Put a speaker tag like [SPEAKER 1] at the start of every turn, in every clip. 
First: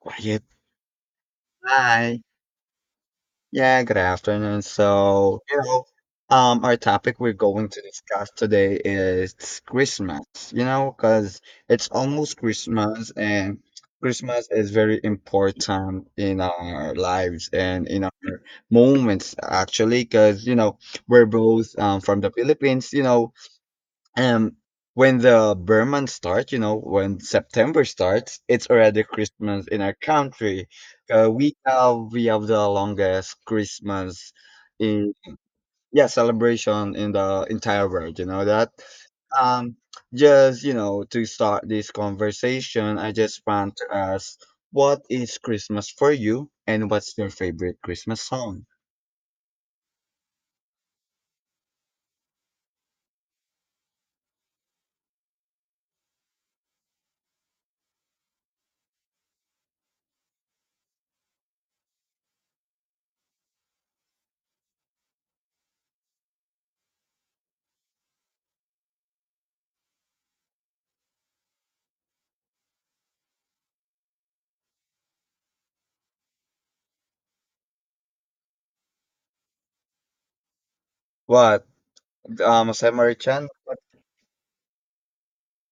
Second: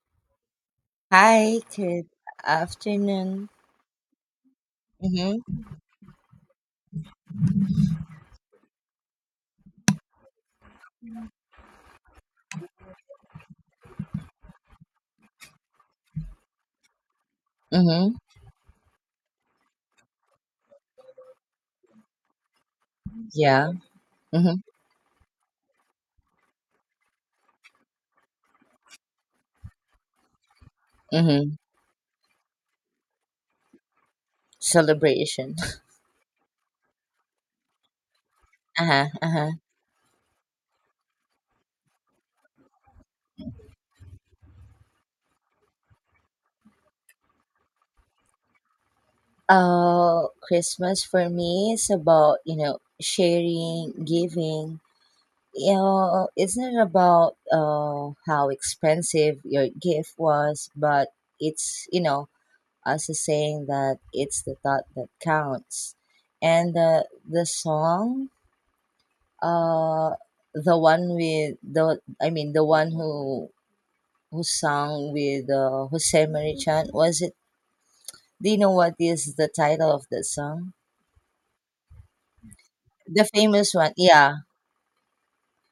[SPEAKER 1] Quiet.
[SPEAKER 2] Hi, good
[SPEAKER 1] Hi.
[SPEAKER 2] afternoon.
[SPEAKER 1] Yeah, good afternoon. So,
[SPEAKER 2] Mm-hmm.
[SPEAKER 1] our topic we're going to discuss today is Christmas, you know, because it's almost Christmas and Christmas is very important in our lives and in
[SPEAKER 2] Mm-hmm.
[SPEAKER 1] our moments, actually, because, we're both from the Philippines,
[SPEAKER 2] Yeah. Mm-hmm.
[SPEAKER 1] um, when the Burman starts, you know, when September starts, it's already Christmas in our country. Uh, we
[SPEAKER 2] Mm-hmm.
[SPEAKER 1] have we have the longest Christmas in
[SPEAKER 2] Celebration.
[SPEAKER 1] yeah celebration in the entire world. You know that.
[SPEAKER 2] Uh-huh. Uh-huh.
[SPEAKER 1] Um, just to start this conversation, I just want to ask, what is Christmas for you, and what's your favorite Christmas song?
[SPEAKER 2] Christmas for me is about, you know, sharing, giving. You know, it's not about how expensive your gift was, but it's, you know, us is saying that it's the thought that counts. And the song Uh, the one with the I mean the one who sang with Jose Marichan, was it? Do you know what is the title of that song?
[SPEAKER 1] What,
[SPEAKER 2] The
[SPEAKER 1] Samari-chan?
[SPEAKER 2] famous
[SPEAKER 1] What
[SPEAKER 2] one, yeah,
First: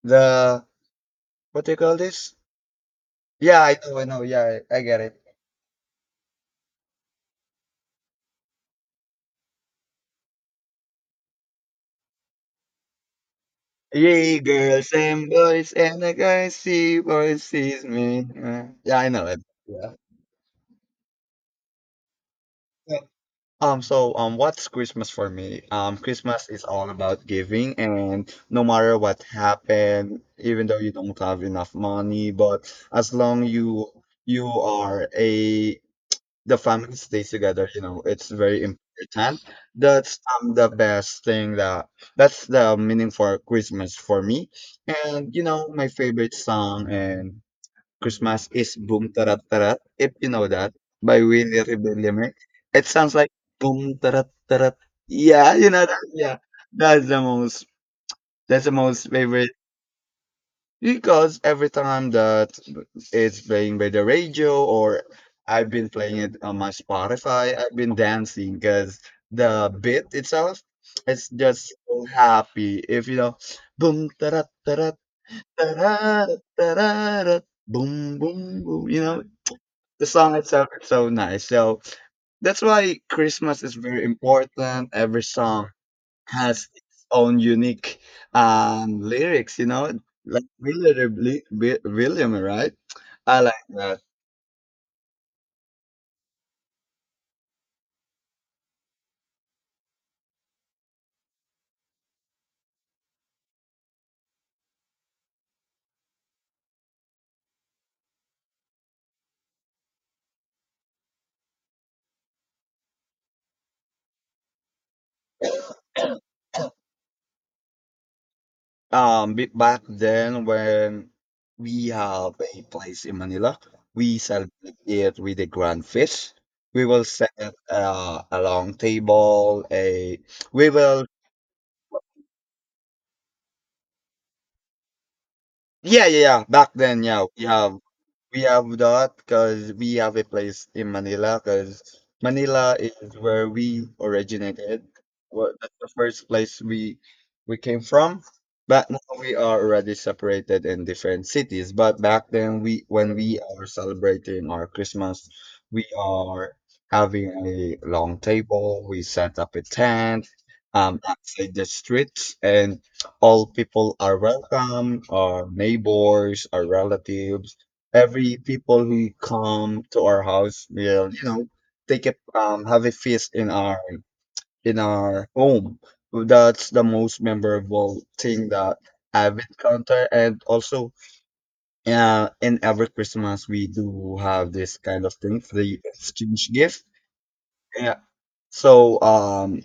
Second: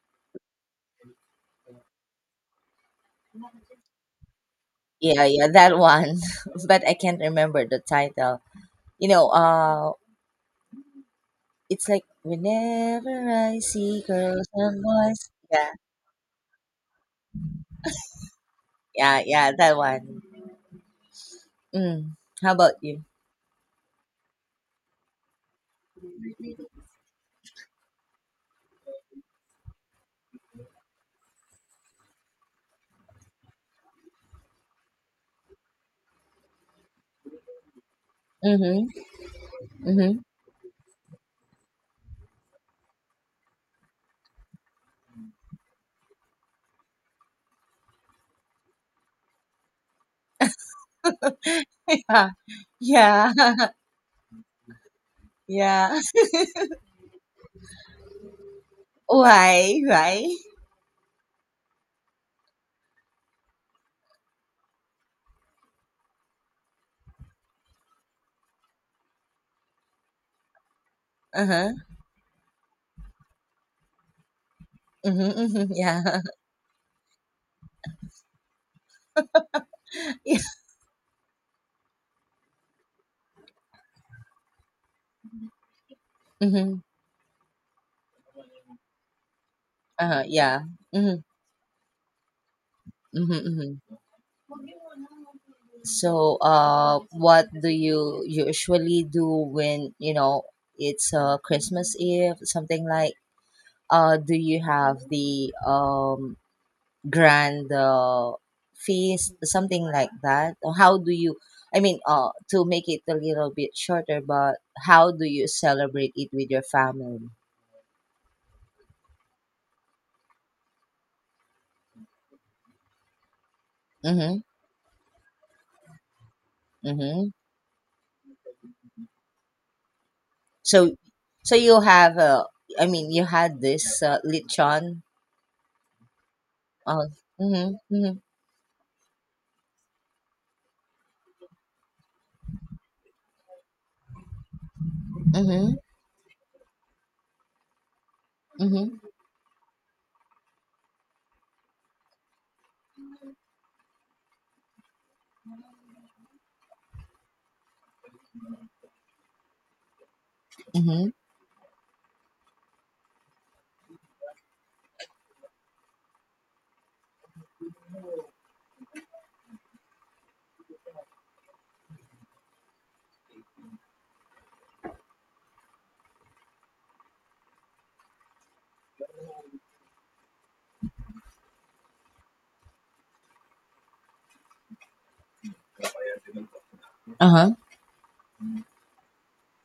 [SPEAKER 1] the what do you call this? Yeah, I know, I know. Yeah, I get it.
[SPEAKER 2] yeah, yeah, that one. But I can't remember the title. You know, it's like whenever I see
[SPEAKER 1] Yay,
[SPEAKER 2] girls and
[SPEAKER 1] girls and
[SPEAKER 2] boys. Yeah,
[SPEAKER 1] boys, and the guys see boys sees me. Yeah, I
[SPEAKER 2] yeah,
[SPEAKER 1] know it.
[SPEAKER 2] yeah, that
[SPEAKER 1] Yeah.
[SPEAKER 2] one. Mm. How about
[SPEAKER 1] Yeah.
[SPEAKER 2] you?
[SPEAKER 1] So, what's Christmas for me? Christmas is all about giving, and no matter what happened, even though you don't have enough money, but as long you are a the family stays together, you know, it's very
[SPEAKER 2] Mm-hmm.
[SPEAKER 1] important. that's
[SPEAKER 2] Mm-hmm.
[SPEAKER 1] um the best thing that, that's the meaning for Christmas for me. And you know my favorite song and Christmas is Boom Tarat Tarat, if you know that, by Willie Rebellime.
[SPEAKER 2] Yeah,
[SPEAKER 1] It sounds like
[SPEAKER 2] yeah.
[SPEAKER 1] boom tarat tarat, yeah, you know
[SPEAKER 2] Yeah.
[SPEAKER 1] that, yeah. that's the most that's the most favorite
[SPEAKER 2] Why? Why?
[SPEAKER 1] because every time that it's playing by the radio, or I've been playing it on my Spotify, I've been dancing because the beat itself, it's
[SPEAKER 2] Uh-huh.
[SPEAKER 1] just so happy. If you know, boom, ta-da, ta-da,
[SPEAKER 2] Mm-hmm, mm-hmm, yeah.
[SPEAKER 1] ta-da, ta-da, boom, boom, boom. You know, the song
[SPEAKER 2] Yeah.
[SPEAKER 1] itself is so nice. So that's why Christmas is very important. Every song has
[SPEAKER 2] Mm-hmm.
[SPEAKER 1] its own unique lyrics, you know,
[SPEAKER 2] Uh-huh,
[SPEAKER 1] like
[SPEAKER 2] yeah. Mm-hmm.
[SPEAKER 1] William, right?
[SPEAKER 2] Mm-hmm,
[SPEAKER 1] I like
[SPEAKER 2] mm-hmm.
[SPEAKER 1] that.
[SPEAKER 2] So, what do you usually do when, you know, it's Christmas Eve, something like, do you have the grand feast, something like that? Or how do you, I mean, to make it a little bit shorter, but how do you celebrate it with your family?
[SPEAKER 1] Back then when we have a place in Manila, we
[SPEAKER 2] Mm-hmm.
[SPEAKER 1] celebrate it with a grand feast. We will
[SPEAKER 2] Mm-hmm.
[SPEAKER 1] set a long table. We
[SPEAKER 2] So,
[SPEAKER 1] will,
[SPEAKER 2] so you have I mean, you had this lechon.
[SPEAKER 1] yeah, yeah, yeah. Back then,
[SPEAKER 2] Uh,
[SPEAKER 1] yeah, we have,
[SPEAKER 2] mhm, mhm,
[SPEAKER 1] we have that because we have a place in Manila because Manila is where we originated. Well, that's
[SPEAKER 2] mhm,
[SPEAKER 1] the first place we came from. But now
[SPEAKER 2] mhm,
[SPEAKER 1] we are already separated in different cities. But back then, we when we are celebrating our Christmas, we are having a long table. We set up a tent
[SPEAKER 2] mhm,
[SPEAKER 1] outside the streets, and all people are welcome. Our neighbors, our relatives, every people who come to our house will, you know, take a, um, have a feast in our, in our home. That's the most memorable thing that I've encountered. And also, in every Christmas, we do have this kind of thing, the exchange gift.
[SPEAKER 2] uh-huh,
[SPEAKER 1] Yeah, so, um,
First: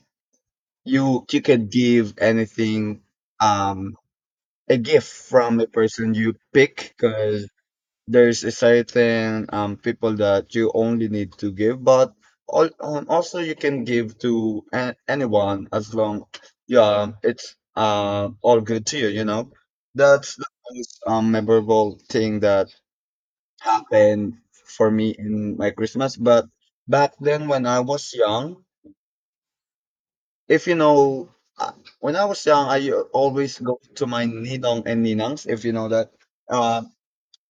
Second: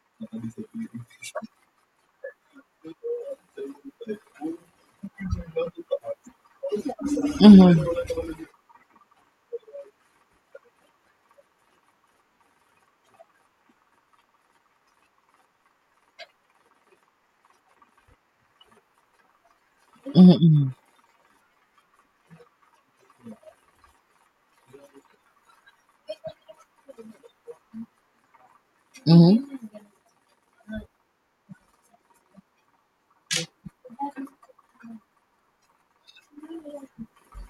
[SPEAKER 1] you can give anything, um, a gift from a person you pick, because
[SPEAKER 2] mhm,
[SPEAKER 1] there's a certain people that you only need to give, but all, also you can give to a- anyone as long, yeah, it's all good to you, you know. That's
[SPEAKER 2] mhm,
[SPEAKER 1] the
[SPEAKER 2] mhm,
[SPEAKER 1] most memorable thing that happened for me in my Christmas. But back then when I was young,
[SPEAKER 2] mhm,
[SPEAKER 1] if you know, uh, when I was young I always go to my ninong and ninangs, if you know that. Uh,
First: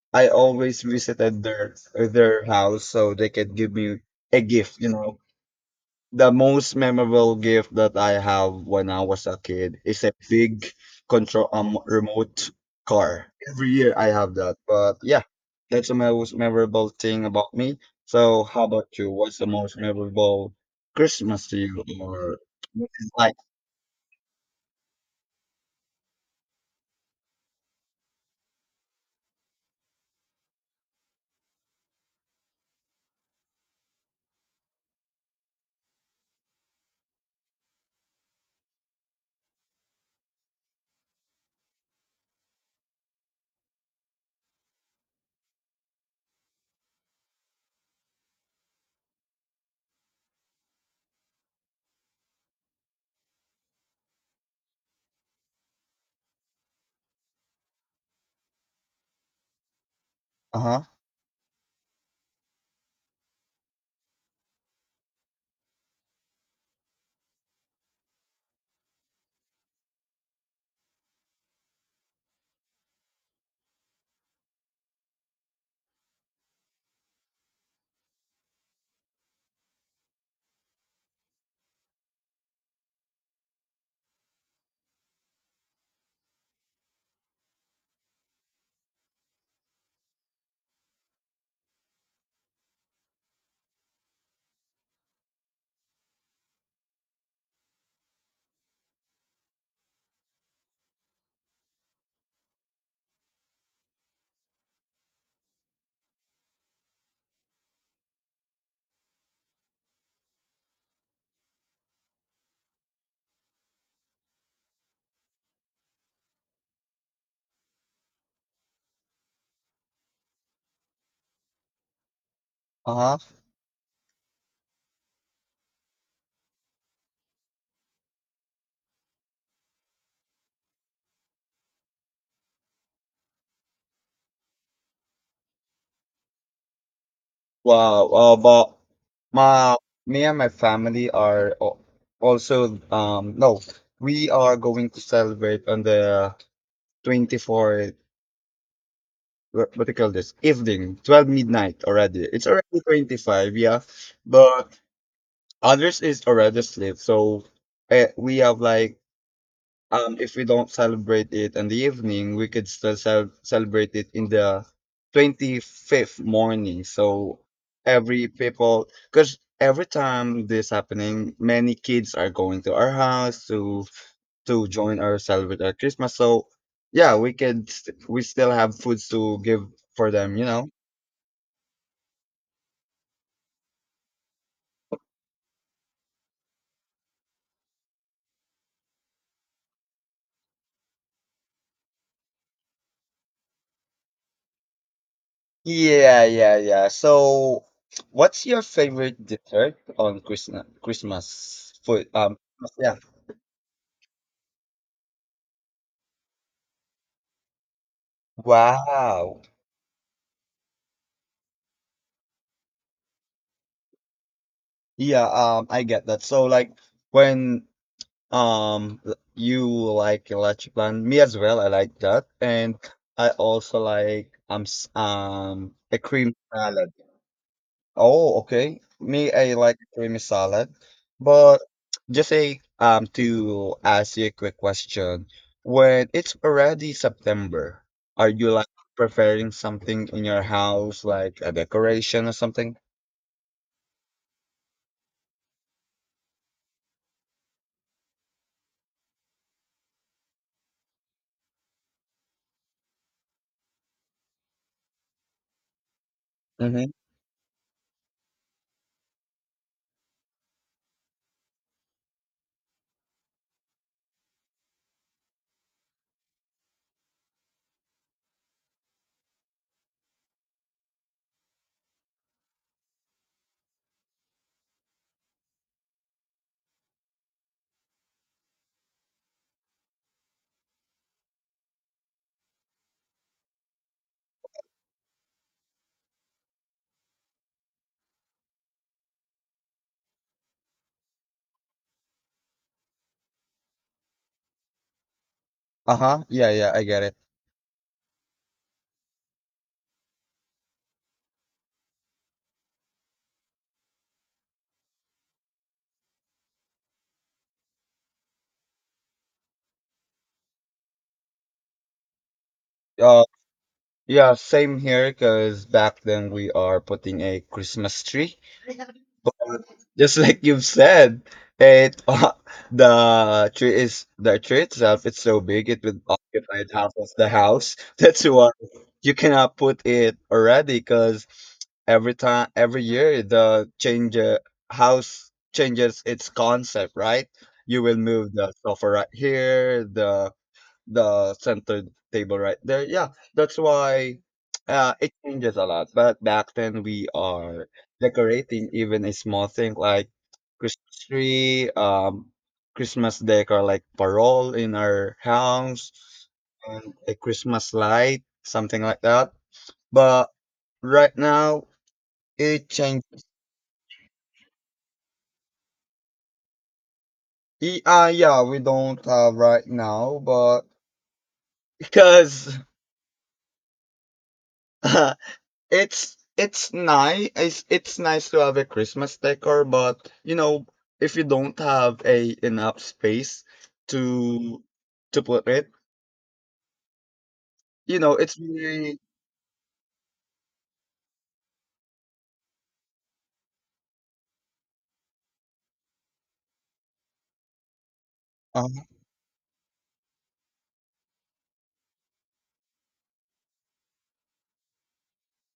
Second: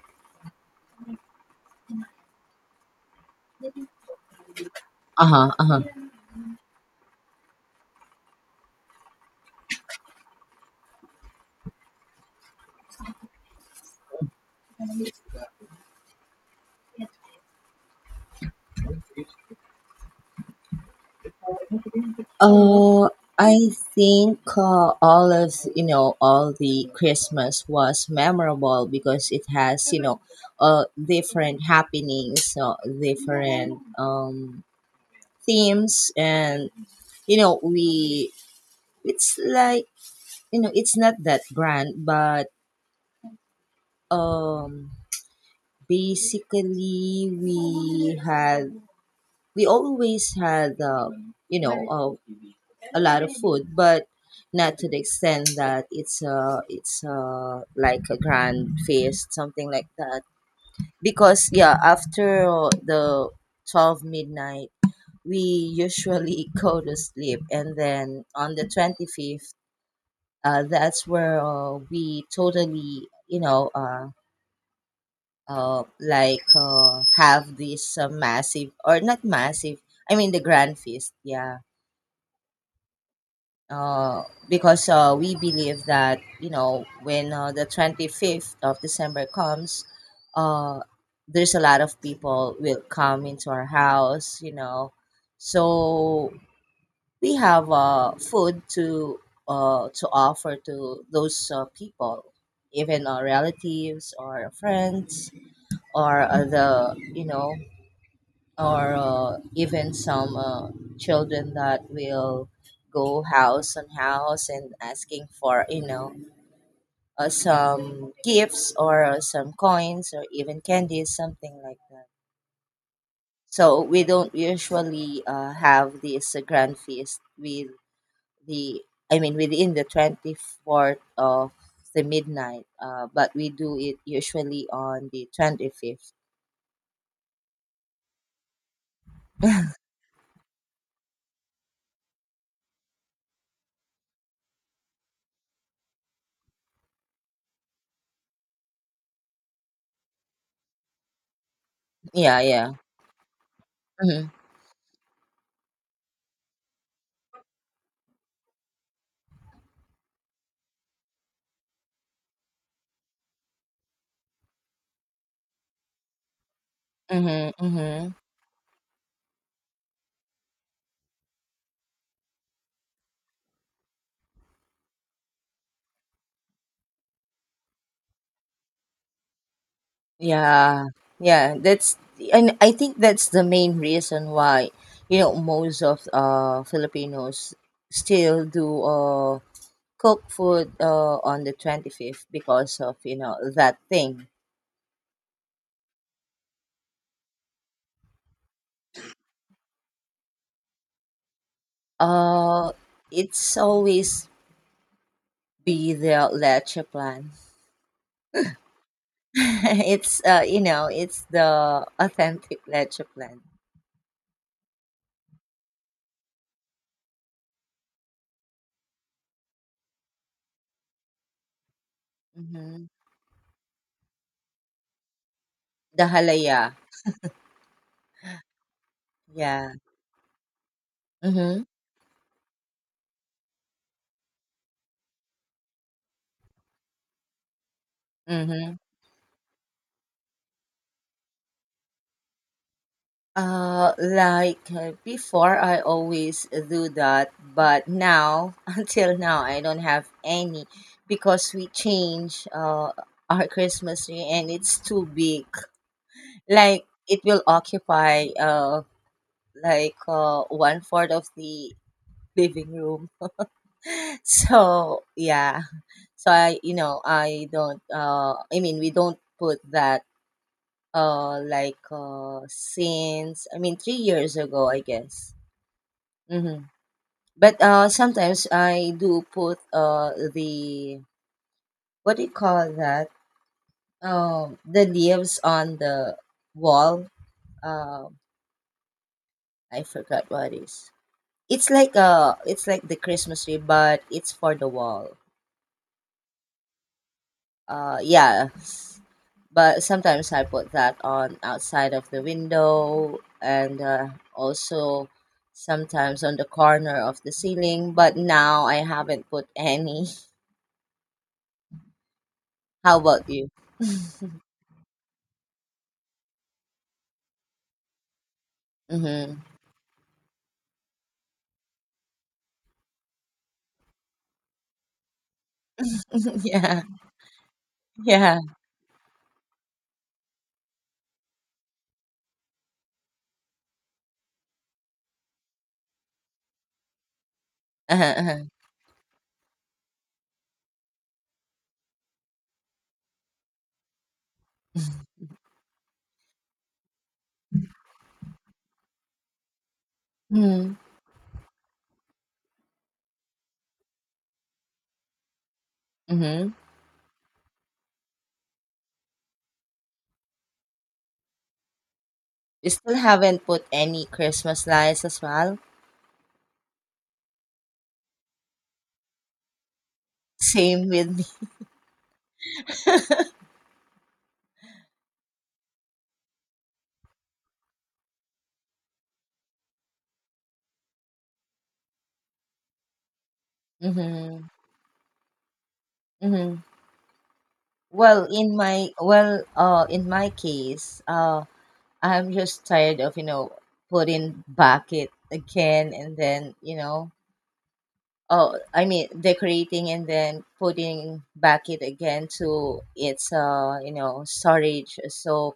[SPEAKER 1] I always visited their house so they could give me a gift, you know.
[SPEAKER 2] uh-huh, uh-huh.
[SPEAKER 1] The most memorable gift that I have when I was a kid is a big control remote car. Every year I have that. But yeah, that's the most memorable thing about me. So how about you? What's the most memorable Christmas to you, or what
[SPEAKER 2] Uh,
[SPEAKER 1] it's like?
[SPEAKER 2] I think all of you know all the Christmas was memorable because it has, you know, different happenings, different themes, and you know we it's like, you know, it's not that grand, but um basically we always had, you know, a lot of food, but not to the extent that it's like a grand feast, something like that.
[SPEAKER 1] Uh-huh.
[SPEAKER 2] Because yeah, after the 12 midnight, we usually go to sleep, and then on the 25th, that's where we totally, you know, have this massive or not massive I mean the grand feast, yeah. uh, because we believe that, you know, when the 25th of December comes, uh, there's a lot of people will come into our house, you know, so we have food to offer to those people, even our relatives or friends, or the you know or even some children that will go house on house and asking for, you know, some gifts or some coins or even candies, something like that.
[SPEAKER 1] Uh-huh.
[SPEAKER 2] So we don't usually have this grand feast with the I mean within the 24th of the midnight, but we do it usually on the 25th.
[SPEAKER 1] Wow. But my me and my family are al- also no, we are going to celebrate on the 24th. What do you call this, evening, 12 midnight already,
[SPEAKER 2] Yeah,
[SPEAKER 1] it's
[SPEAKER 2] yeah.
[SPEAKER 1] already 25, yeah.
[SPEAKER 2] Mm-hmm,
[SPEAKER 1] But others is already asleep, so, we have like, if we don't celebrate it in the evening, we could still celebrate it in the 25th morning. So
[SPEAKER 2] mm-hmm, mm-hmm.
[SPEAKER 1] every people, because every time this happening, many kids are going to our house to join or celebrate our Christmas. So yeah, we could we still have foods to give for them, you know.
[SPEAKER 2] Yeah, yeah, that's, and I think that's the main reason why, you know, most of Filipinos still do cook food on the 25th because of, you know, that thing.
[SPEAKER 1] Yeah, yeah, yeah. So, what's your favorite dessert on Christmas? Christmas food?
[SPEAKER 2] Uh
[SPEAKER 1] Yeah.
[SPEAKER 2] it's always be the leche plan.
[SPEAKER 1] Wow.
[SPEAKER 2] It's you know, it's the authentic leche plan.
[SPEAKER 1] Yeah, I get that. So like when, you like electric plant, me as well, I like that. And
[SPEAKER 2] Mm-hmm.
[SPEAKER 1] I also like um, a
[SPEAKER 2] The
[SPEAKER 1] cream
[SPEAKER 2] halaya.
[SPEAKER 1] salad. Oh, okay. Me, I
[SPEAKER 2] Yeah.
[SPEAKER 1] like creamy salad. But
[SPEAKER 2] Mm-hmm.
[SPEAKER 1] just a, um, to ask you a quick question. When it's already September, are you like
[SPEAKER 2] Mm-hmm.
[SPEAKER 1] preparing something in your house, like a decoration or something?
[SPEAKER 2] Before, I always do that, but now, until now, I don't have any because we change our Christmas tree and it's too big. Like
[SPEAKER 1] Mm-hmm.
[SPEAKER 2] it will occupy one fourth of the living room. So yeah, so I you know I don't I mean we don't put that since 3 years ago, I guess. Mm-hmm. But sometimes I do put, the what do you call that? The leaves on the wall. Um, I forgot what it is. It's like the Christmas tree, but it's for the wall.
[SPEAKER 1] Uh-huh. Yeah, yeah, I get it.
[SPEAKER 2] Yeah. But sometimes I put that on outside of the window, and also sometimes on the corner of the ceiling. But now I haven't put any. How
[SPEAKER 1] Uh,
[SPEAKER 2] about you?
[SPEAKER 1] Yeah, same here because back then we are putting a Christmas tree. But
[SPEAKER 2] Mm-hmm.
[SPEAKER 1] just like you've said, it the tree is the tree itself, it's so big, it would occupy
[SPEAKER 2] Yeah.
[SPEAKER 1] half of the house. That's
[SPEAKER 2] Yeah.
[SPEAKER 1] why you cannot put it already, because every time every year the change, house changes its concept, right? You will
[SPEAKER 2] Uh-huh,
[SPEAKER 1] move
[SPEAKER 2] uh-huh.
[SPEAKER 1] the sofa right here, the center table right there. Yeah, that's why, it changes a lot. But back then we are decorating even a small thing like
[SPEAKER 2] Mm-hmm.
[SPEAKER 1] Christmas tree, Christmas decor like parole in our house,
[SPEAKER 2] Mm-hmm.
[SPEAKER 1] and a Christmas light, something like that. But right now it
[SPEAKER 2] You still
[SPEAKER 1] changed.
[SPEAKER 2] haven't put any Christmas lights as well.
[SPEAKER 1] Yeah, we don't have right now, but
[SPEAKER 2] Same with me.
[SPEAKER 1] because it's nice. It's nice to have a Christmas decor, but you know, if you don't have a enough space
[SPEAKER 2] Mm-hmm.
[SPEAKER 1] to to put it,
[SPEAKER 2] Mm-hmm.
[SPEAKER 1] you know,
[SPEAKER 2] Well,
[SPEAKER 1] it's really,
[SPEAKER 2] in my case, I'm just tired of, you know, putting back it again, and then, you know, oh,
[SPEAKER 1] uh,
[SPEAKER 2] I mean decorating and then putting back it again to its you know storage. So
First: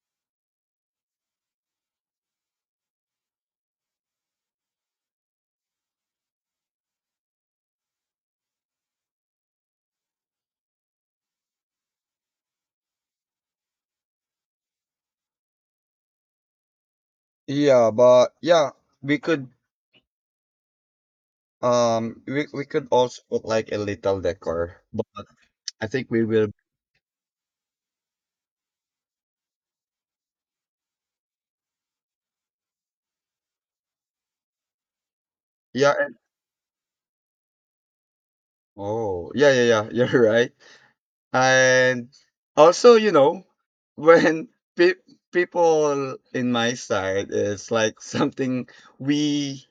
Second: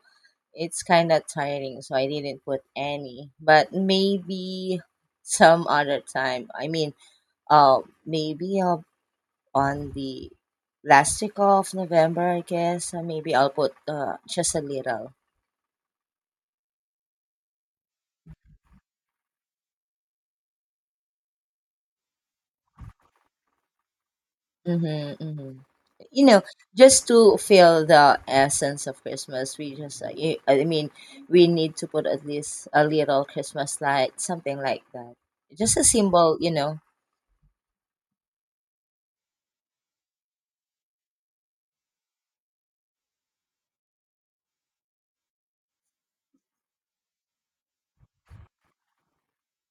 [SPEAKER 2] it's kind of tiring, so I didn't put any. But maybe some other time. I mean, uh, maybe I'll, on the last week of November, I guess. Maybe I'll put, just a little.
[SPEAKER 1] yeah. But yeah, we could, we could also put like a little decor,
[SPEAKER 2] Mm-hmm,
[SPEAKER 1] but
[SPEAKER 2] mm-hmm.
[SPEAKER 1] I think we
[SPEAKER 2] You know,
[SPEAKER 1] will,
[SPEAKER 2] just to feel the essence of Christmas, we just, we need to put at least a little Christmas light, something like that. Just a
[SPEAKER 1] yeah.
[SPEAKER 2] symbol, you know.
[SPEAKER 1] Oh, yeah, yeah, yeah. You're right. And also, you know, when pe- people in my side is like something, we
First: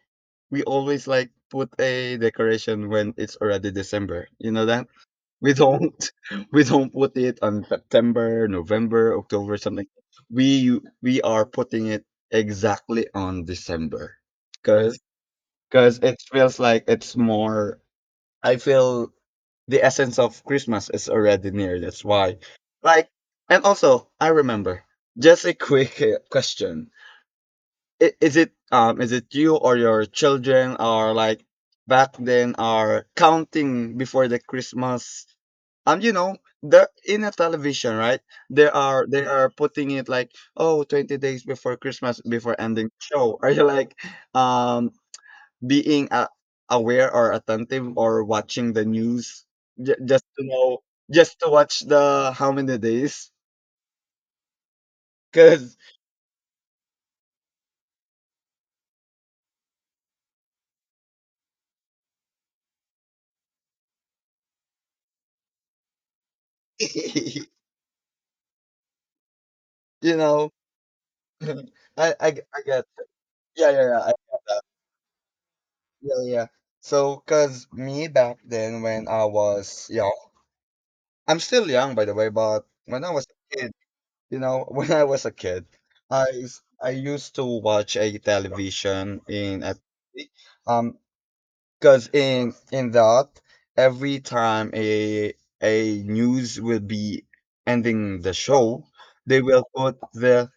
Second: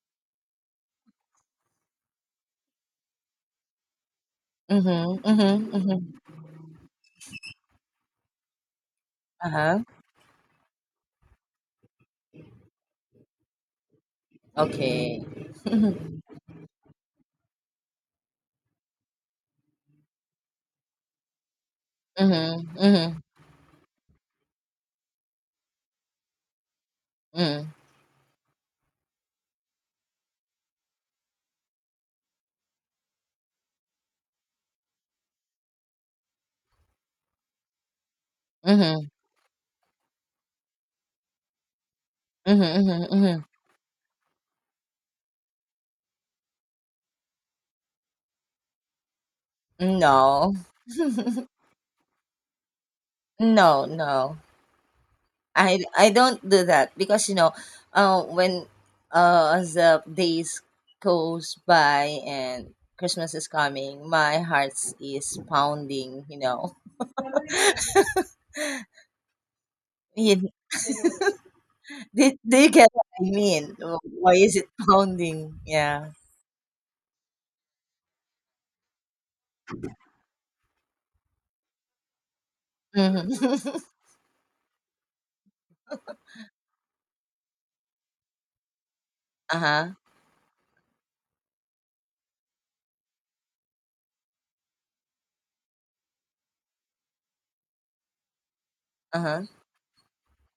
[SPEAKER 1] we always like put a decoration when it's already December. You know that?
[SPEAKER 2] Mm-hmm,
[SPEAKER 1] We
[SPEAKER 2] mm-hmm,
[SPEAKER 1] don't
[SPEAKER 2] mm-hmm.
[SPEAKER 1] we don't put it on September, November, October,
[SPEAKER 2] Uh-huh.
[SPEAKER 1] something. We are putting it exactly on December. Cause
[SPEAKER 2] Okay.
[SPEAKER 1] Cause it feels like it's more, I feel the essence of Christmas is already near. That's why.
[SPEAKER 2] Mhm,
[SPEAKER 1] Like,
[SPEAKER 2] mhm,
[SPEAKER 1] and also, I remember. Just a quick question:
[SPEAKER 2] mm,
[SPEAKER 1] Is it, um, is it you or your children are like back then are counting before the Christmas? You know, the in a television, right? They are
[SPEAKER 2] mhm,
[SPEAKER 1] they are putting it like, oh, 20 days before Christmas, before
[SPEAKER 2] mhm,
[SPEAKER 1] ending the
[SPEAKER 2] mhm,
[SPEAKER 1] show.
[SPEAKER 2] mhm.
[SPEAKER 1] Are you like um being a aware or attentive or watching the news, just to
[SPEAKER 2] No,
[SPEAKER 1] know, just to watch the how many days,
[SPEAKER 2] no, no.
[SPEAKER 1] because
[SPEAKER 2] I don't do that because you know, when as the days goes by and Christmas is coming, my heart is pounding. You know,
[SPEAKER 1] you
[SPEAKER 2] You-
[SPEAKER 1] know
[SPEAKER 2] do, do
[SPEAKER 1] I
[SPEAKER 2] you
[SPEAKER 1] get,
[SPEAKER 2] get what I
[SPEAKER 1] yeah,
[SPEAKER 2] mean?
[SPEAKER 1] yeah, yeah, I
[SPEAKER 2] Why
[SPEAKER 1] get
[SPEAKER 2] is
[SPEAKER 1] that.
[SPEAKER 2] it pounding? Yeah.
[SPEAKER 1] Yeah, yeah, so because me back then when I was young, I'm still young by the way, but when I was a kid,
[SPEAKER 2] Mm-hmm.
[SPEAKER 1] you know when I was a kid, I used to watch a television
[SPEAKER 2] Uh
[SPEAKER 1] in a,
[SPEAKER 2] huh.
[SPEAKER 1] um, because in that, every time a news will be ending the show,
[SPEAKER 2] Uh
[SPEAKER 1] they
[SPEAKER 2] huh.
[SPEAKER 1] will put the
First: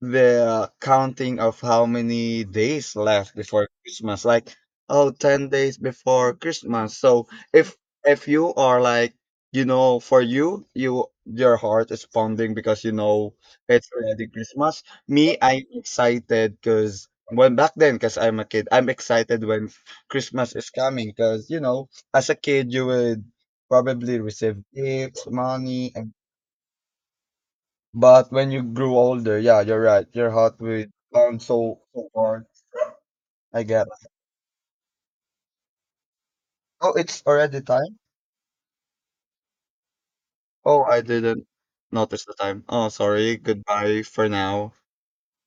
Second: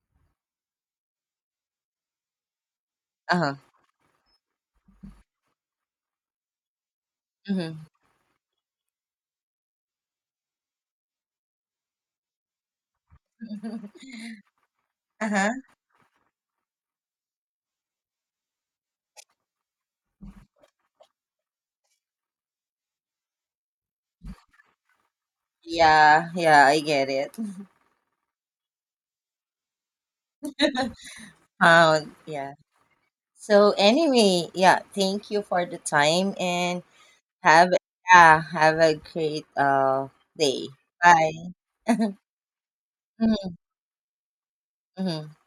[SPEAKER 1] the counting of how many days left
[SPEAKER 2] Uh
[SPEAKER 1] before
[SPEAKER 2] huh.
[SPEAKER 1] Christmas. Like, oh, 10 days before Christmas. So if
[SPEAKER 2] Mm-hmm.
[SPEAKER 1] if you are like, you know, for you, you your heart is pounding because you know it's already Christmas.
[SPEAKER 2] Uh
[SPEAKER 1] Me,
[SPEAKER 2] huh.
[SPEAKER 1] I'm excited because when back then, because I'm a kid, I'm excited when Christmas is coming. Because you know, as a kid, you would probably receive gifts, money,
[SPEAKER 2] Yeah. Yeah. I get it.
[SPEAKER 1] but when you grew older, yeah, you're right. Your heart will pound so so
[SPEAKER 2] Pound.
[SPEAKER 1] hard.
[SPEAKER 2] Yeah.
[SPEAKER 1] I
[SPEAKER 2] So
[SPEAKER 1] get. It.
[SPEAKER 2] anyway, yeah, thank you for the time, and
[SPEAKER 1] Oh, it's already
[SPEAKER 2] have
[SPEAKER 1] time.
[SPEAKER 2] yeah, have a great day.
[SPEAKER 1] Oh, I
[SPEAKER 2] Bye.
[SPEAKER 1] didn't notice the time. Oh, sorry.
[SPEAKER 2] Mhm,
[SPEAKER 1] Goodbye for now.
[SPEAKER 2] mhm.